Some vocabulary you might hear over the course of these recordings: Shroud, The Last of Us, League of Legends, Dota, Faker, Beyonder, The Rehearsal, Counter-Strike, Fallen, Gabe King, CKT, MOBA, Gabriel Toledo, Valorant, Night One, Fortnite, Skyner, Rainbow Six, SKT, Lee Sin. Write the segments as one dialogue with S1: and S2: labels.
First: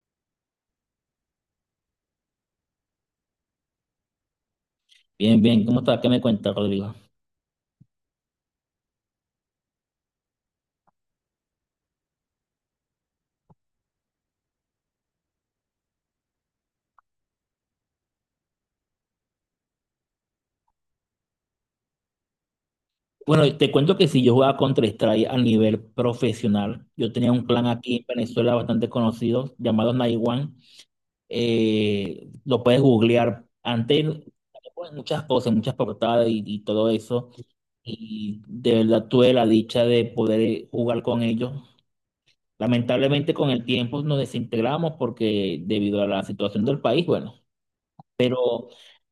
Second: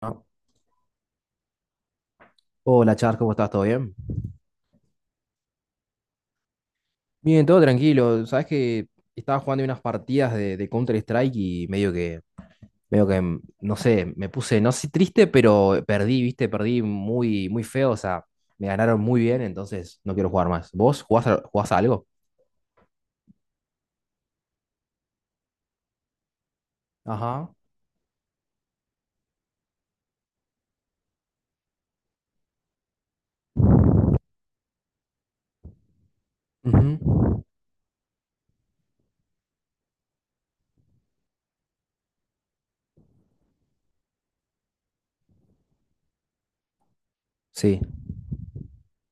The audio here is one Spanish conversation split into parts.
S1: ¿No? Hola, Charles, ¿cómo estás? ¿Todo bien?
S2: Bien, bien, ¿cómo está? ¿Qué me cuenta, Rodrigo?
S1: Bien, todo tranquilo. Sabes que estaba jugando unas partidas de Counter-Strike y no sé, me puse, no sé, triste, pero perdí, viste, perdí muy, muy feo. O sea, me ganaron muy bien, entonces no quiero jugar más. ¿Vos jugás a algo?
S2: Bueno, te cuento que si yo jugaba Counter-Strike a nivel profesional, yo tenía un
S1: Ajá.
S2: clan aquí en Venezuela bastante conocido llamado Night One. Lo puedes googlear. Antes ponen muchas cosas, muchas portadas y todo eso.
S1: Ujú.
S2: Y de verdad tuve la dicha de poder jugar con ellos. Lamentablemente con el tiempo nos desintegramos porque debido a la situación del país, bueno.
S1: Sí.
S2: Pero,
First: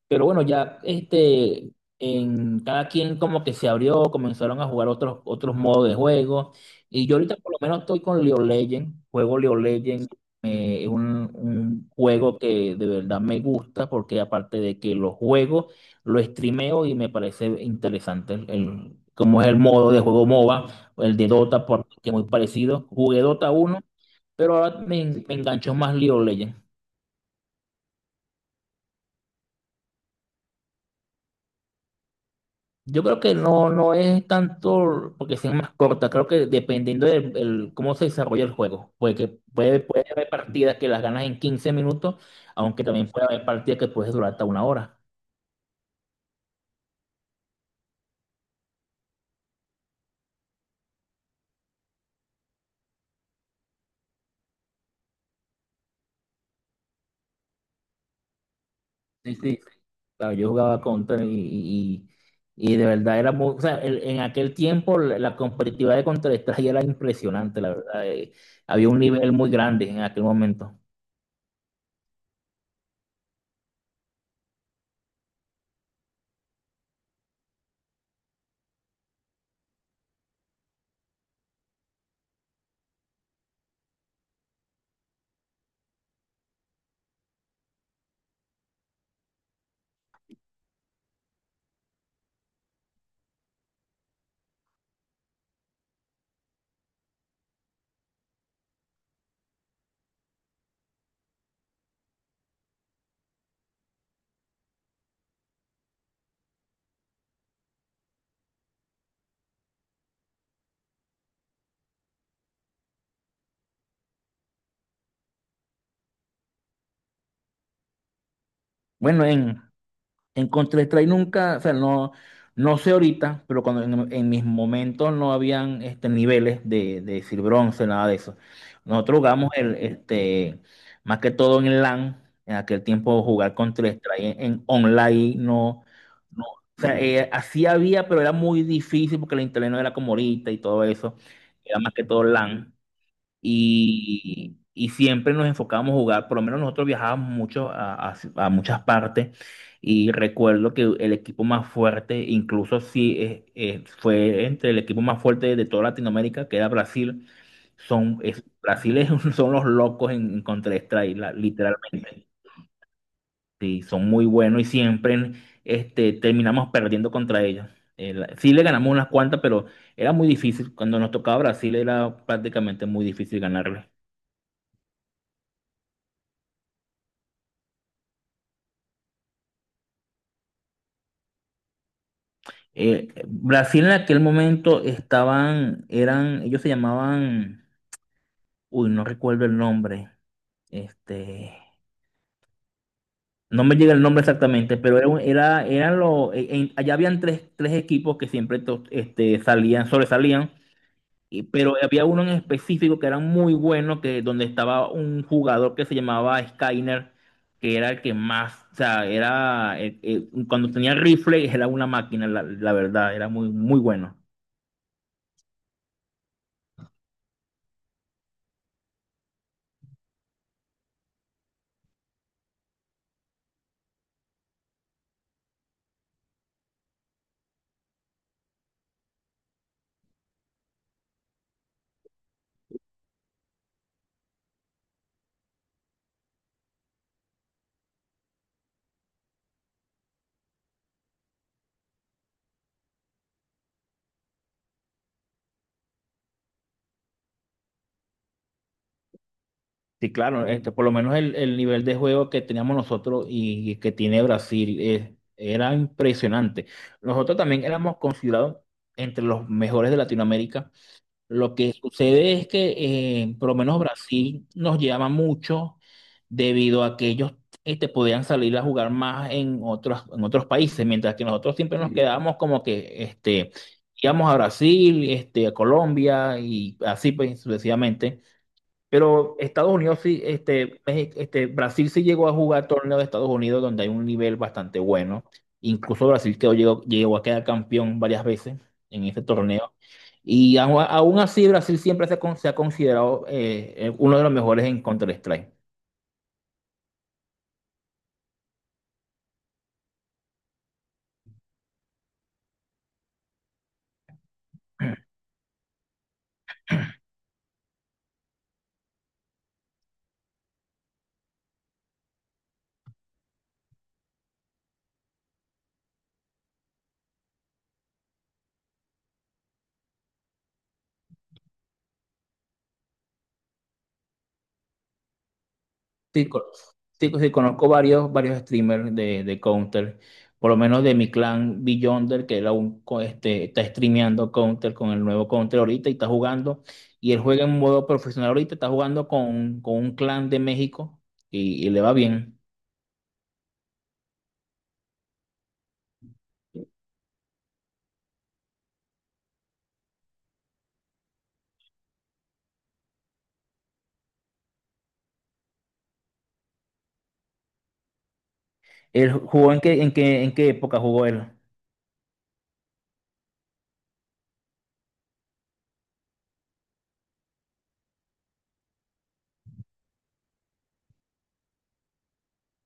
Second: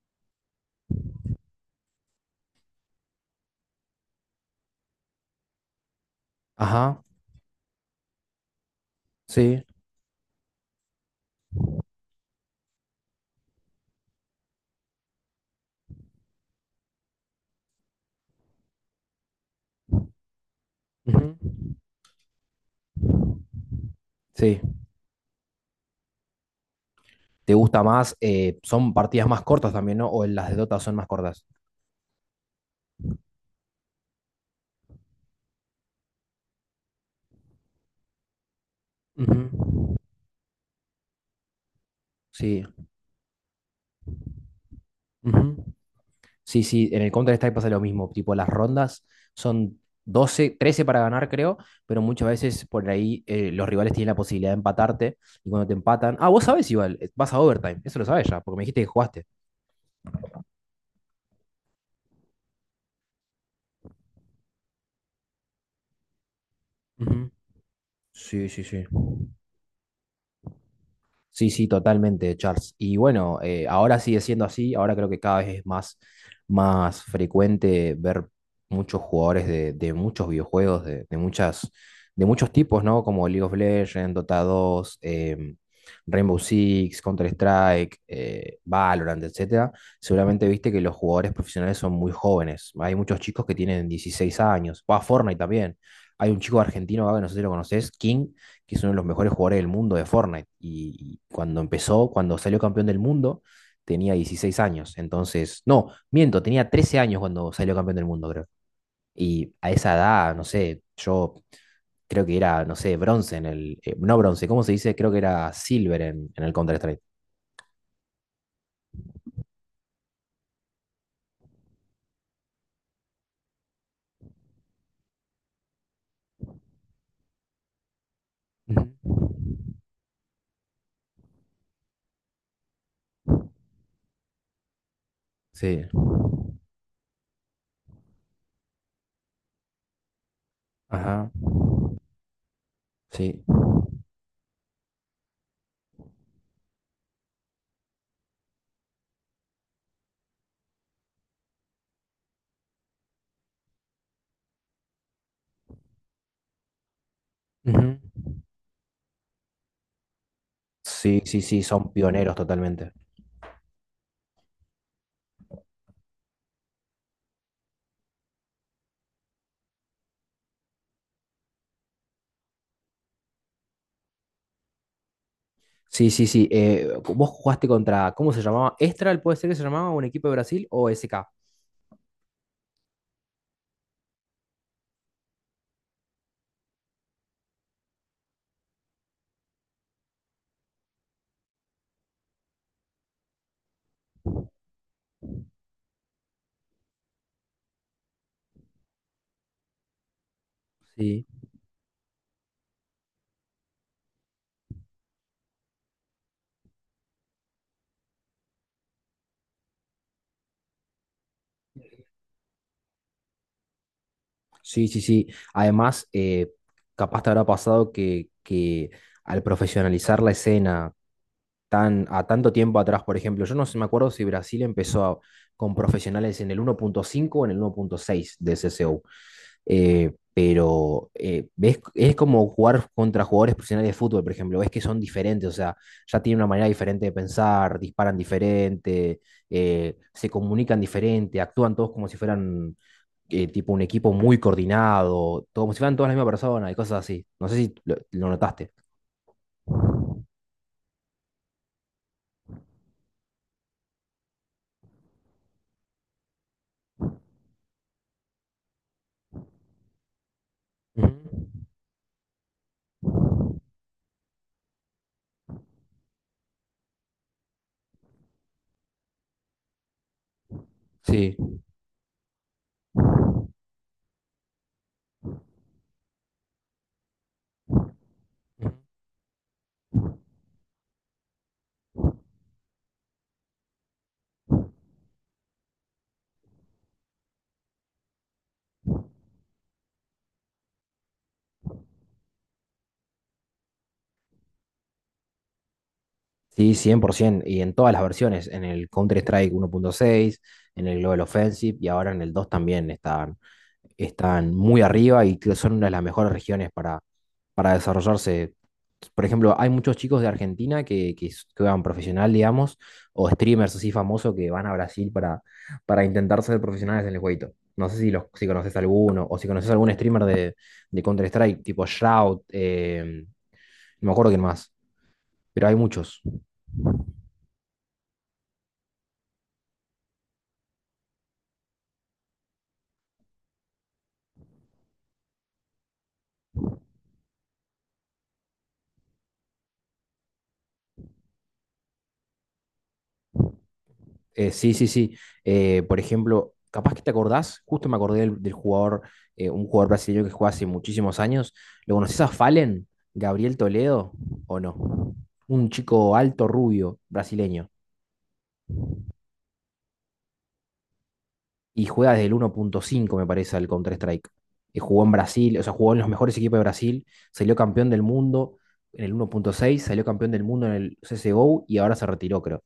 S2: pero bueno, ya, en cada quien como que se abrió, comenzaron a jugar otros modos de juego.
S1: Ajá.
S2: Y yo ahorita por lo menos estoy con League of Legends, juego League of
S1: Sí.
S2: Legends, es un juego que de verdad me gusta porque aparte de que lo juego, lo streameo y me parece interesante como es el modo de juego MOBA, o el de
S1: Ujú.
S2: Dota, porque es muy parecido. Jugué Dota uno pero
S1: Sí.
S2: ahora me enganchó más League of Legends.
S1: ¿Te gusta más? Son partidas más cortas también, ¿no? ¿O las de Dota son más cortas?
S2: Yo creo que no, no es tanto porque sea más corta, creo que dependiendo cómo se desarrolla el juego, porque puede,
S1: Ujú.
S2: puede haber partidas que las ganas en 15 minutos,
S1: Sí.
S2: aunque también puede haber partidas que puedes durar hasta 1 hora.
S1: Ujú. Sí, sí, en el Counter-Strike pasa lo mismo, tipo las rondas son 12 13 para ganar creo, pero muchas veces por ahí los rivales tienen la posibilidad de empatarte y cuando te empatan, ah, vos sabés igual, vas a overtime, eso lo sabes ya, porque me dijiste que jugaste.
S2: Sí, sí. Claro, yo jugaba Counter y de verdad era muy, o sea, en aquel tiempo la competitividad de Counter-Strike era
S1: Ujú.
S2: impresionante, la verdad.
S1: Sí, sí, sí.
S2: Había un nivel muy grande en aquel momento.
S1: Sí, sí, totalmente, Charles. Y bueno, ahora sigue siendo así, ahora creo que cada vez es más, más frecuente ver muchos jugadores de muchos videojuegos, de muchos tipos, ¿no? Como League of Legends, Dota dos, Rainbow Six, Counter-Strike, Valorant, etcétera. Seguramente viste que los jugadores profesionales son muy jóvenes. Hay muchos chicos que tienen 16 años. Va Fortnite también. Hay un chico argentino, Gabe, no sé si lo conoces, King, que es uno de los mejores jugadores del mundo de Fortnite. Y cuando empezó, cuando salió campeón del mundo, tenía 16 años. Entonces, no, miento, tenía 13 años cuando salió campeón del mundo, creo. Y a esa edad, no sé, yo creo que era, no sé, bronce en el. No bronce, ¿cómo se dice? Creo que era silver en el Counter-Strike.
S2: Bueno, en, En Counter-Strike nunca, o sea, no, no sé ahorita, pero cuando en mis momentos no habían niveles de decir bronce, nada de eso. Nosotros jugamos
S1: Ujú.
S2: el, más que todo en LAN, en aquel tiempo jugar Counter-Strike en online, no,
S1: Sí.
S2: no, o sea, así había, pero era muy difícil porque el internet no era como ahorita y todo eso,
S1: Ajá.
S2: era más que todo LAN
S1: Sí.
S2: y siempre nos enfocábamos a jugar, por lo menos nosotros viajábamos mucho a muchas partes y recuerdo que el equipo más fuerte, incluso sí, fue entre el equipo más fuerte de toda Latinoamérica, que era Brasil,
S1: Ujú.
S2: Brasil es son los locos en Counter-Strike,
S1: Sí, sí, sí, son
S2: literalmente,
S1: pioneros totalmente.
S2: sí, son muy buenos y siempre terminamos perdiendo contra ellos. Sí le ganamos unas cuantas, pero era muy difícil. Cuando nos tocaba Brasil era prácticamente muy difícil ganarle.
S1: Sí, sí, sí. Vos jugaste contra, ¿cómo se llamaba? ¿Estral puede ser que se llamaba un equipo de Brasil o SK?
S2: Brasil en aquel momento estaban, eran, ellos se llamaban, uy, no recuerdo el nombre, este, no me llega el nombre exactamente, pero eran los, allá habían tres equipos que siempre sobresalían,
S1: Sí,
S2: pero había uno en específico que era muy bueno, que donde estaba un jugador que se llamaba Skyner, que era el que más, o sea, era, cuando tenía rifle era una máquina, la verdad, era muy, muy bueno.
S1: sí, sí, sí. Además, capaz te habrá pasado que al profesionalizar la escena a tanto tiempo atrás, por ejemplo, yo no sé, me acuerdo si Brasil empezó a- con profesionales en el 1.5 o en el 1.6 de CSU. Es como jugar contra jugadores profesionales de fútbol, por ejemplo, ves que son diferentes, o sea, ya tienen una manera diferente de pensar, disparan diferente, se comunican diferente, actúan todos como si fueran tipo un equipo muy coordinado, todo- como si fueran todas la misma persona y cosas así. No sé si lo notaste.
S2: Sí, claro, por lo menos el nivel de juego que teníamos nosotros y, que tiene Brasil era impresionante. Nosotros también éramos considerados entre los mejores de Latinoamérica.
S1: Ujú.
S2: Lo que sucede es que por lo menos Brasil nos llama mucho debido a que ellos podían salir a jugar más en otros países, mientras que
S1: Sí.
S2: nosotros siempre nos, sí, quedábamos como que, íbamos a Brasil, este, a Colombia y así pues, sucesivamente. Pero Estados Unidos sí, Brasil sí llegó a jugar torneo de Estados Unidos donde hay un nivel bastante bueno. Incluso Brasil llegó a quedar campeón varias veces en ese torneo. Y aún así Brasil siempre se ha considerado uno de los mejores en Counter-Strike.
S1: Sí, 100%, y en todas las versiones, en el Counter-Strike uno punto seis en el Global Offensive y ahora en el 2 también están, están muy arriba y que son una de las mejores regiones para desarrollarse. Por ejemplo, hay muchos chicos de Argentina que juegan profesional, digamos, o streamers así famosos que van a Brasil para intentar ser profesionales en el jueguito. No sé si conoces alguno o si conoces algún streamer de Counter-Strike, tipo Shroud, no me acuerdo quién más, pero hay muchos.
S2: Sí, sí, sí, conozco varios streamers de Counter, por lo menos de mi clan Beyonder, que él aún está streameando Counter con el nuevo Counter ahorita y está jugando, y él juega en modo profesional ahorita, está jugando con un clan de México y le va bien.
S1: Sí, sí, sí. Por ejemplo, capaz que te acordás, justo me acordé del jugador, un jugador brasileño que juega hace muchísimos años. ¿Lo conoces a Fallen? ¿Gabriel Toledo? ¿O no? Un chico alto, rubio, brasileño.
S2: ¿Él jugó en qué época jugó él?
S1: Y juega desde el uno punto cinco, me parece, al Counter-Strike. Jugó en Brasil, o sea, jugó en los mejores equipos de Brasil, salió campeón del mundo en el uno punto seis. Salió campeón del mundo en el CSGO y ahora se retiró, creo.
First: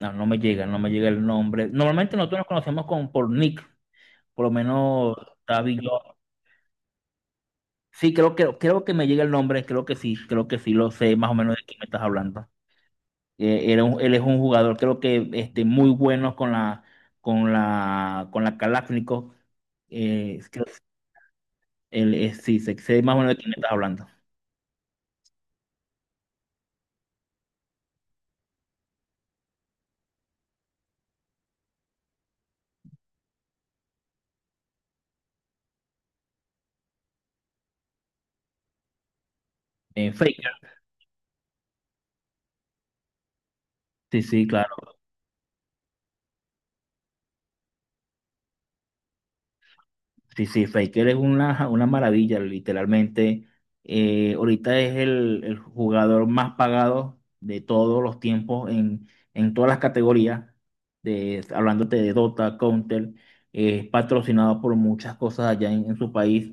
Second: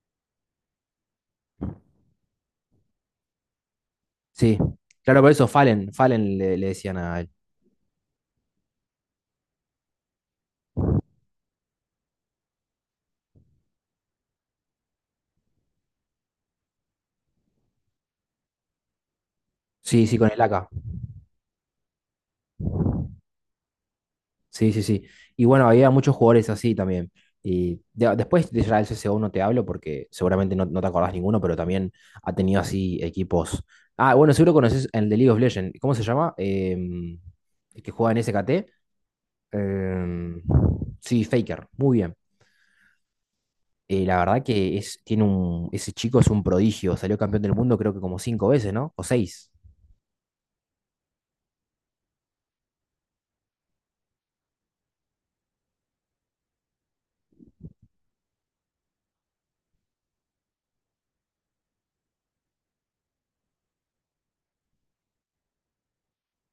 S2: No, no me llega el nombre. Normalmente nosotros nos conocemos por Nick, por lo
S1: Sí,
S2: menos
S1: claro, por eso
S2: está
S1: Fallen,
S2: Beyonder.
S1: Fallen le decían a él.
S2: Sí, creo que me llega el nombre, creo que sí lo sé más o menos de quién me estás hablando. Él es un jugador, creo que muy bueno con la, con la Kalashnikov.
S1: Sí, sí, con
S2: Eh,
S1: el
S2: creo-
S1: AK.
S2: sí, sé más o menos de quién me estás hablando.
S1: Sí, sí, sí. Y bueno, había muchos jugadores así también. Y ya, después de Israel C CSGO no te hablo porque seguramente no te acordás ninguno, pero también ha tenido así equipos. Ah, bueno, seguro conoces el de League of Legends. ¿Cómo se llama? Em, el que juega en S SKT. Em,
S2: Faker,
S1: sí, Faker. Muy bien. La
S2: sí,
S1: verdad
S2: sí, claro.
S1: que es, tiene un, ese chico es un prodigio. Salió campeón del mundo creo que como cinco veces, ¿no? O seis.
S2: Sí, sí, Faker es una maravilla, literalmente. Ahorita es el jugador más pagado de todos los tiempos en todas las categorías, de, hablándote de Dota, Counter, es patrocinado por muchas cosas allá en su país.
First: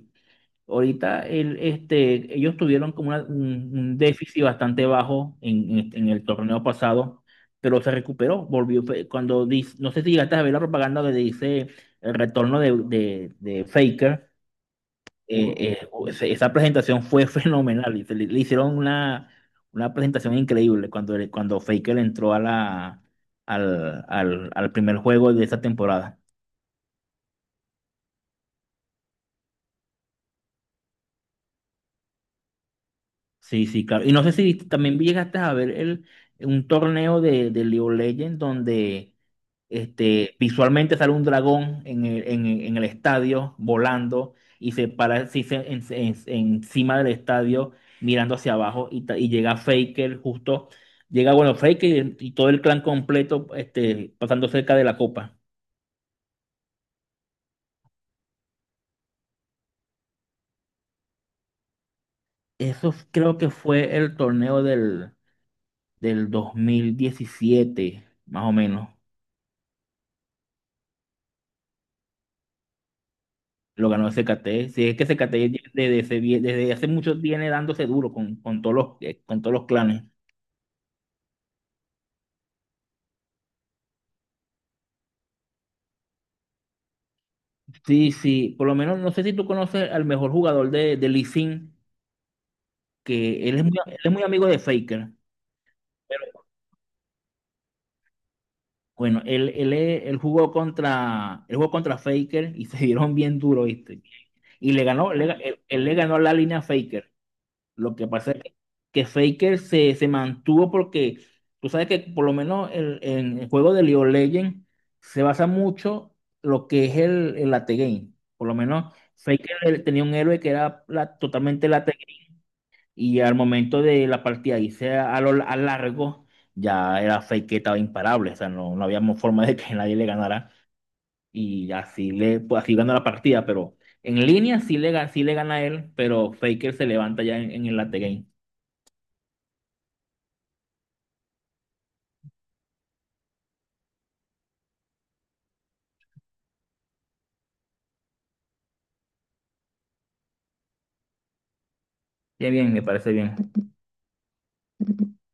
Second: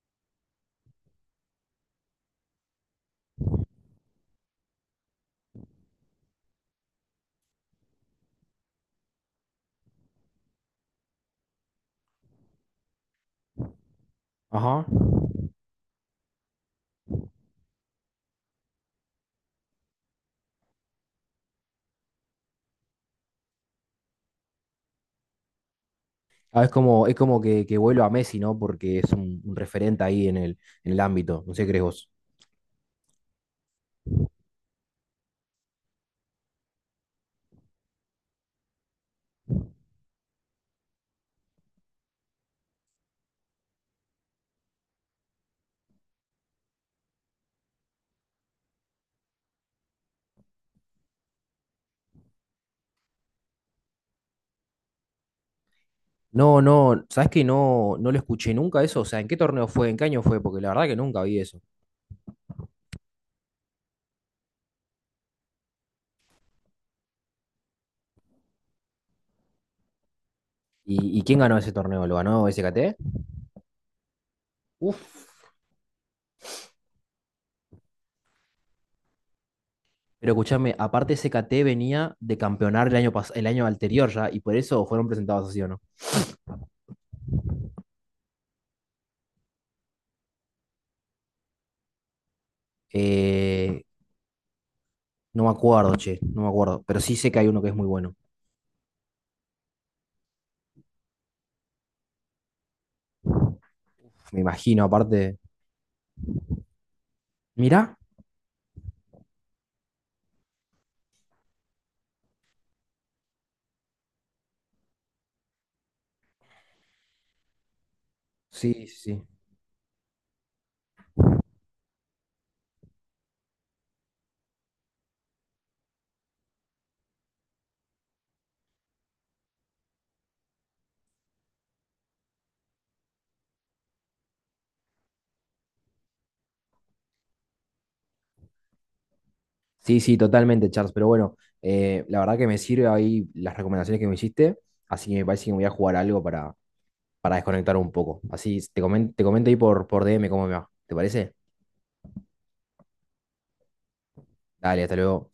S2: Ahorita ellos tuvieron como un déficit bastante bajo en el torneo pasado, pero se recuperó, volvió. Fue cuando dice, no sé si llegaste a ver la propaganda donde dice el retorno de Faker.
S1: Ajá.
S2: Esa presentación fue fenomenal. Y se le hicieron una presentación increíble cuando Faker entró a la, al, al al primer juego de esa temporada.
S1: Ah, es como que vuelo a Messi, ¿no? Porque es un referente ahí en el ámbito. No sé qué crees vos.
S2: Sí, sí, claro. Y no sé si también llegaste a ver el, un torneo de League of Legends donde visualmente sale un dragón en el estadio volando y se para sí, encima del estadio mirando hacia abajo y llega Faker justo, llega, bueno, Faker y todo el clan completo pasando cerca de la copa.
S1: No, no, ¿sabes que no, no lo escuché nunca eso? O sea, ¿en qué torneo fue? ¿En qué año fue? Porque la verdad que nunca vi eso.
S2: Creo que fue el torneo del 2017 más o menos.
S1: Y quién ganó ese torneo? ¿Lo ganó SKT?
S2: Lo ganó el CKT. Sí, es que
S1: Uf.
S2: CKT desde hace mucho viene dándose duro con todos los clanes.
S1: Pero escúchame, aparte SKT venía de campeonar el año, pas- el año anterior ya, y por eso fueron presentados así, ¿o no?
S2: Sí, sí, por lo menos no sé si tú conoces al mejor jugador de Lee Sin, que
S1: Eh,
S2: él es muy amigo de Faker.
S1: no me acuerdo, che, no
S2: Pero
S1: me acuerdo. Pero sí sé que hay uno que es muy bueno.
S2: bueno, él jugó contra Faker y se dieron bien duro, ¿viste?
S1: Me
S2: Y
S1: imagino,
S2: le ganó, le
S1: aparte.
S2: él, él le ganó la línea a Faker. Lo
S1: Mirá.
S2: que pasa es que Faker se mantuvo porque tú sabes que por lo menos en el juego de League of Legends se basa mucho lo que es el late game. Por lo
S1: Sí, sí.
S2: menos
S1: Sí.
S2: Faker él tenía un héroe que era totalmente late game y al momento de la partida irse a largo ya era Faker estaba imparable. O sea, no, no había forma de que nadie le ganara y así, le, pues, así ganó la partida, pero... En línea sí sí le gana él, pero Faker se levanta ya en el late game.
S1: Sí, sí, totalmente, Charles. Pero bueno, la verdad que me sirve ahí las recomendaciones que me hiciste. Así que me parece que me voy a jugar algo para desconectar un poco. Así te comen- te comento ahí por DM cómo me va. ¿Te parece?
S2: Bien, bien, me parece bien.
S1: Dale, hasta luego.